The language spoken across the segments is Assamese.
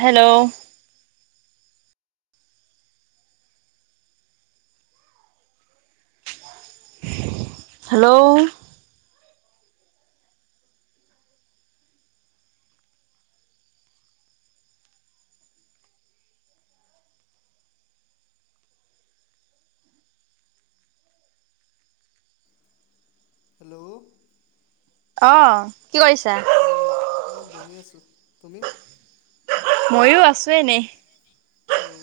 হেল্ল' হেল্ল' হেল্ল' অহ কি কৰিছা? অঁ অঁ বহি আছোঁ তুমি? ময়ো আছো এনেই। অউ।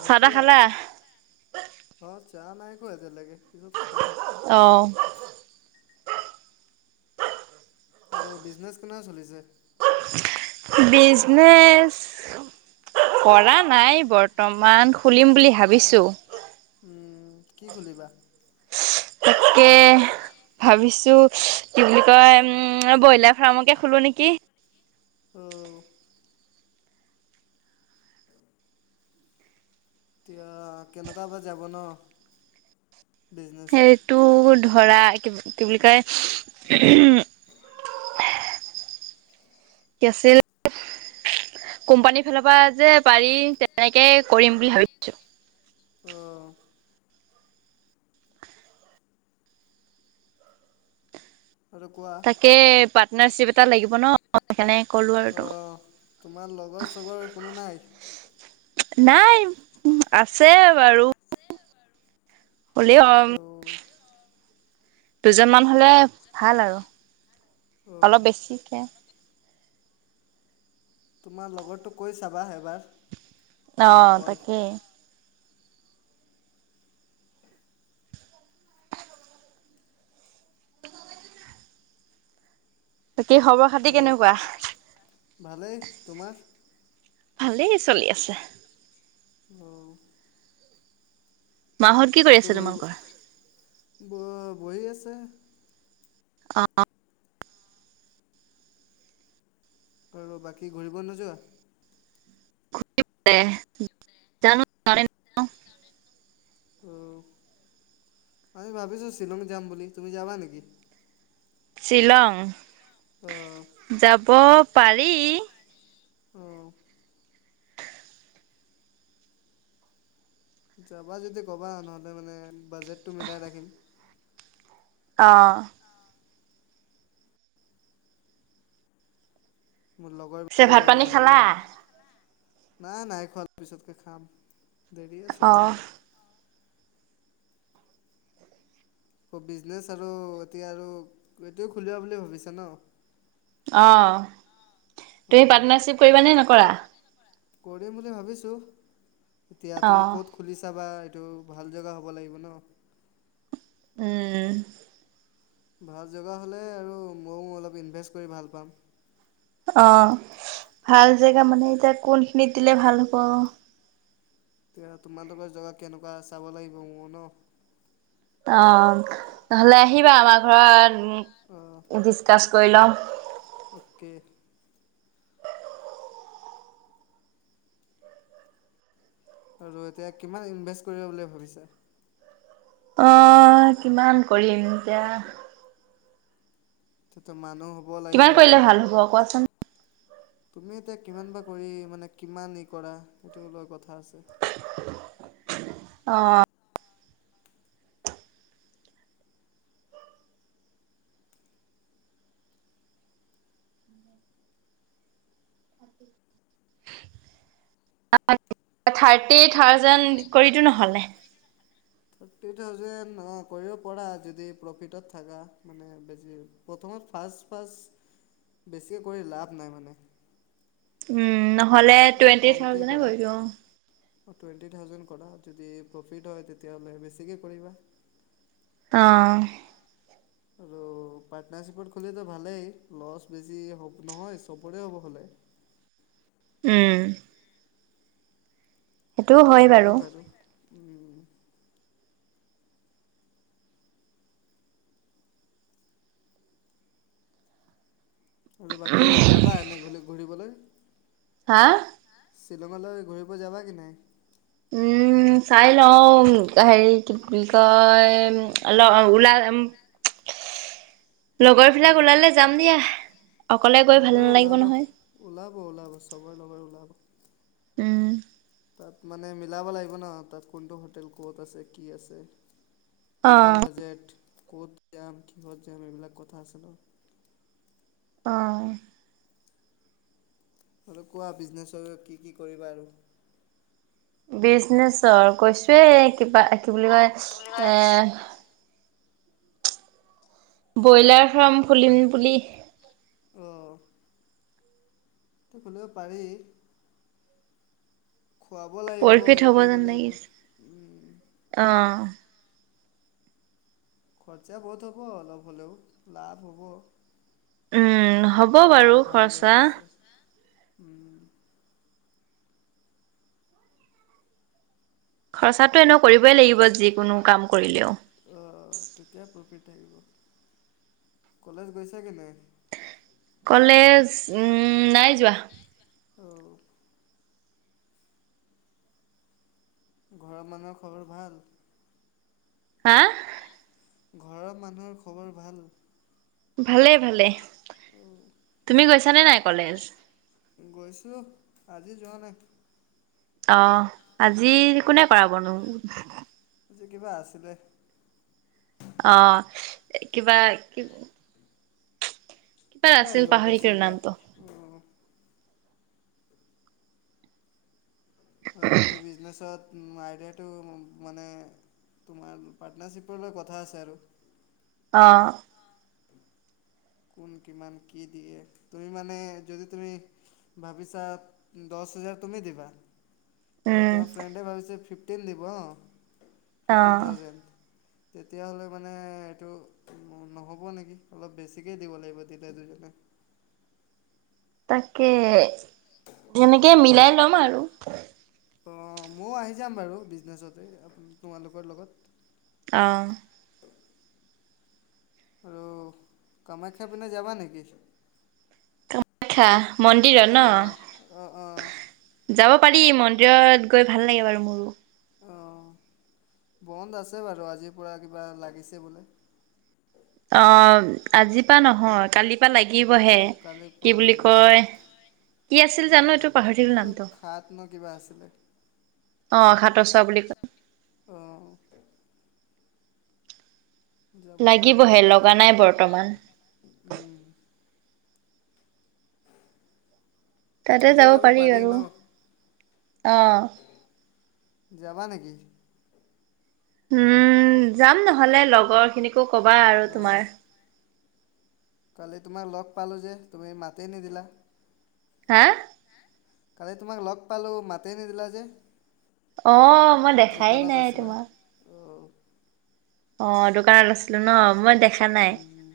ভাত চাহ তাহ খালা চাহ নাইখোৱা এতিয়ালৈকে পিছত খাম। অহ। আৰু বিজনেছ কেনে চলিছে? বিজনেছ কৰা নাই বৰ্তমান। খুলিম বুলি ভাবিছোঁ। উম কি খুলিবা? তাকে ভাবিছো কি বুলি কয় উম ব্ৰইলাৰ ফাৰ্মকে খোলো নেকি। উম। এতিয়া কেনেকা বা যাব ন। বিজনেছটো সেইটো ধৰা কি বুলি কয় কি আছিল কোম্পানীৰ ফালৰ পৰা যে পাৰি তেনেকে কৰিম বুলি ভাবিছো। অ। আৰু কোৱা তাকে পাত নাৰ চিপ এটা লাগিব ন সেইকাৰণে ক'লো আৰু অ তোমাক। তোমাৰ লগৰ চগৰ কোনো নাই। নাই আছে বাৰু। হলেও আৰু। অঁ দুজনমান হলে ভাল আৰু। অঁ অলপ বেছিকে। তোমাৰ লগৰতোক কৈ চাবা এবাৰ। যদি অহ কয় তাকেই। বাকী খবৰ খাতি আৰু কেনেকুৱা? ভালেই তোমাৰ ভালেই চলি আছে। অ। মাহত কি কৰি আছে ঘূৰিব তোমালোকৰ? বহি আছে। অ। আৰু বাকী ঘূৰিব নোযোৱা? [unintelligible] অ আমি ভাবিছো শ্বিলং যাম বুলি তুমি যাবা নেকি? শ্বিলং? অ। যাব পাৰি। অ। যাবা যদি ক'বা নহ'লে মানে বাজেটটো মিলাই ৰাখিম। অ। মোৰ পিছে লগৰবিলাকো ভাত যাব পানী মানে ন। খালা নাই নাইখোৱা পিছতকে খাম। দেৰি আছে অ অলপমান। বিজনেচ আৰু এতিয়া আৰু এইটোৱে খুলিবা বুলি ভাবিছা ন? অ তুমি অঁ পাৰ্টনাৰশ্বিপ কৰিবা নে নকৰা কৰিম বুলি ভাবিছো এতিয়া অ তুমি ক'ত খুলিছা বা এইটো ভাল জেগা হ'ব লাগিব ন উম ভাল জগা হ'লে আৰু মও অলপ ইনভেষ্ট কৰি ভাল পাম অ ভাল জেগা মানে এতিয়া কোনখিনিত দিলে ভাল হ'ব এতিয়া তোমালোকৰ জেগা কেনেকুৱা চাব লাগিব মোৰ ন অ নহ'লে আহিবা আমাৰ অ ঘৰত ডিছকাছ কৰি ল'ওঁ অ'কে আৰু এতিয়া কিমান ইনভেষ্ট কৰিবা বুলি ভাবিছা অহ কিমান কৰিম এতিয়া তোটো মানুহ হ'ব লাগিব কিমান কৰিলে ভাল হব কোৱাচোন তুমি এতিয়া কিমান বা কৰি মানে কিমান ই কৰা সেইটো লোৱা কথা আছে অ [unintelligible] থাৰ্টি থাউজেণ্ড কৰিদিওঁ নহলে থাৰ্টি থাউজেণ্ড অ কৰিব পৰা যদি প্ৰফিট থাকা মানে বেছি প্ৰথমত ফাৰ্ষ্ট ফাৰ্ষ্ট বেছিকে কৰি লাভ নাই মানে উম, ন হ'লে অলপ টুৱেণ্টি কমকেই থাউজেনে কৰা কৰি দিওঁ অ'। টুৱেণ্টি থাউজেণ্ড কৰা, যদি প্ৰফিট হয় তেতিয়া হ'লে বেছিকে কৰিবা। অ' আৰু পাৰ্টনাৰশ্বিপত খুলিলেটো ভালেই, লছ বেছি হ'ব-নহয়, চ'বৰে হ'ব হলে। উম। সেইটোও খুলিব হয় পাৰি বাৰু। আৰু বাকী যাবা এনেই ঘূলি-ঘূৰিবলৈ? হা? শ্বিলঙলৈ ঘূৰিব যাবা কি নাই? উম, চাই লওঁ, হেৰি কি বুলি কয়, অল-ওলাই লগৰবিলাক অ' ওলালে যাম দিয়া, অকলে গৈ ভাল লগৰ নালাগিব ওলাব নহয়। ওলাব ওলাব চবৰে লগৰ ওলাব। উম। তাত মানে মিলাব লাগিব ন, তাত কোনটো হোটেল ক'ত আছে, কি আছে কিমান বাজেট, ক'ত যাম হত যাম, এইবিলাক কথা আছে ন। অ'। আৰু কোৱা বিজনেছৰ কি কি কৰিবা আৰু? বিজনেচৰ কৈছোয়ে কিবা, এ কি বুলি কয় এ ব্ৰইলাৰ ফাৰ্ম খুলিম বুলি, অ' খুলিব পাৰি। খুৱাব লাগিব, প্ৰফিট ই, হ'ব কৰিব যেন লাগিব লাগিছে। উম, ' অ' খৰচা বহুত হ'ব অলপ হ'লেও, লাভ হ'ব। উম, হ'ব যদি বাৰু ভাল জেগাত খৰচা। আছে উম, খৰচাত, টো এনেও কৰিবই লাগিব যিকোনো কাম কৰিলেও। অ' তেতিয়া প্ৰফিট কলেজ গৈছা কি নাই? কলেজ উম নাই যোৱা। অ' ঘৰৰ মানুহৰ খবৰ ভাল? হা, ঘৰৰ মানুহৰ খবৰ ভাল? ভালে ভালে। তুমি গৈছানে নাই কলেজ? অহ, আজি যোৱা নাই। অ, আজি কোনে কৰা বনো? যে কিবা আছিলে? অ', কিবা কি, কি বাত কিবা আছিল য়োগা পাহৰি গলো চোগা নামটো। অ' আৰু বাকী বিজনেচত, আইডিয়াটো মানে তোমাৰ পাৰ্টনাৰশ্বিপৰ লগত কথা আছে আৰু। অ, '। কোন কিমান কি দিয়ে তুমি মানে যদি তুমি ভাবিছা দচ- হাজাৰ তুমি দিবা? আৰু উম তোমাৰ ফ্ৰেণ্ড ভাবিছে ফিফ, টিন দিব, - ফিফটিন অ' থাউজেণ্ড, তেতিয়াহলে মানে এইটো নহ'ব নেকি অলপ বেছি, বেছিকেই দিব লাগিব তেতিয়া দুুজনে। তাকে তেনেকে মিলাই লম আৰু। অহ, ময়ো আহি যাম বাৰু বিজনেছতে তোমালোকৰ লগত। অহ, আৰু কামাখ্যা পিনে যাবা নেকি? খ্যা মন্দিৰত অঁ অঁ অঁ ন', যাব পাৰি মন্দিৰত গৈ ভাল লাগে বাৰু। মোৰো। অ, বন্ধ আছে বাৰু আজিৰ পৰা কিবা লাগিছে বোলে। অহ, আজি পা নহয় কালি, কিবা অ লাগিবহে কালিৰ কি পৰা বুলি লাগিব। কয়, কি আছিল জানো এইটো পাহৰিল এইটো নামটো, খাত ন অ', খাত, উম যাব পাৰি লাগিবহে তাতো, লগা নাই বৰ্তমান। তাতে যাব পাৰি আৰু অঁ। যাবা নেকি? হুম। যাম নহ'লে, লগৰ খিনিকো কবা আৰু অ তোমাৰ। কালি তোমাক ল'গ পালো যে। তুমি মাতেই নিদিলা। হা? কালি তোমাক ল'গ পালো মাতেই নিদিলা যে। অঁ মই দেখাই দোকানত নাই আছিলা তোমাক। অ। অঁ দোকানত আছিলো ন' মই দেখ খা নাই। [inaudible] উম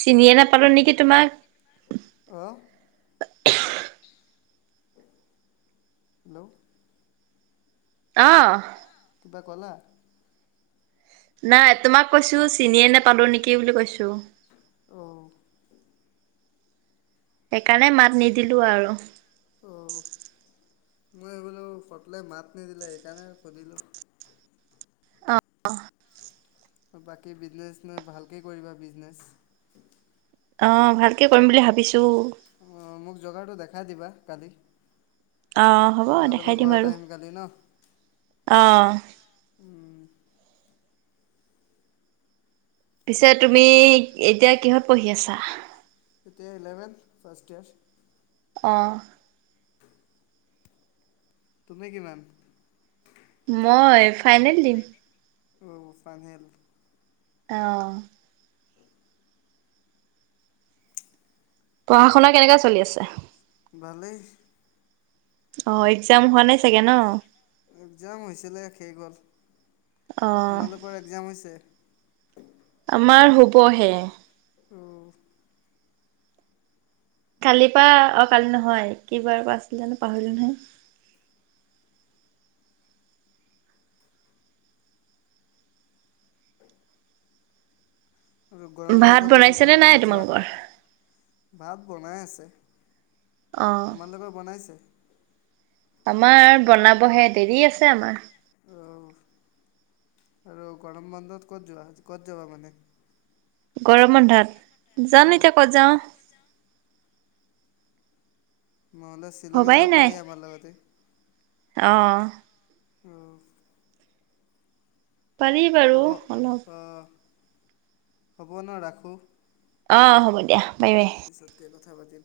চিনিয়ে নাপালো নেকি তোমাক। হু [inaudible] হেল্ল' অহ' কিবা কলা নাই তোমাক কৈছো চিনিয়ে নোপালো নেকি বুলি কৈছো। অ', সেইকাৰণে মাত নিদিলো আৰু। অ', মই এই বোলো কটলে মাত নিদিলে সেইকাৰণে সুধিলো। বাকী বিজনেচ চিজনেচ ভালকে কৰিবা বিজনেচ। অ ভালকে কৰিম বুলি ভাবিছোঁ। অ মোক জগাৰ টো দেখা দেখাই দিবা কালি। অ হ'ব তোমালোকৰ দেখাই দিম ঘৰত আৰু। আহিম কালি অ' উম। পিছে তুমি এতিয়া কিহত পঢ়ি আছা? তেতিয়া ইলেভেন্ ফাৰ্ষ্ট ইয়াৰ। অ', তুমি কিমান? মই ফাইনেল দিম। অ ফাইনেল। অহ পঢ়া শুনা কেনেকা চলি আছে ভালেই অ এক একজাম হৈছিলে শেষ গ'ল অ তোমালোকৰ একজাম হৈছে উ [inaudible] আমাৰ হ'বহে। অঁ কালিৰ পৰা অ কালি নহয়, কিবাৰ পৰা আছিলে জানো পাহৰিলো নহয়। আৰু গৰম বন্ধ ভাত ক'তো বনাইছেনে ঘূৰিব নাই নোযোৱা? তোমালোকৰ? ভাত বনাই আছে অ তোমালোকৰ বনাইছে? আমাৰ বনাবহে দেৰি আছে আমাৰ। অ আৰু গৰম বন্ধত ক'ত যোৱা ক'ত যাবা মানে? গৰম বন্ধত। যাম এতিয়া ক'ত যাওঁ। নহলে শ্বিলং যাব পাৰি আমাৰ লগতে। আহ। আহ। পাৰি বাৰু অলপ। হব ন ৰাখোঁ? অ হ'ব। দিয়া বাই বাই। পিছতকৈ কথা পাতিম্।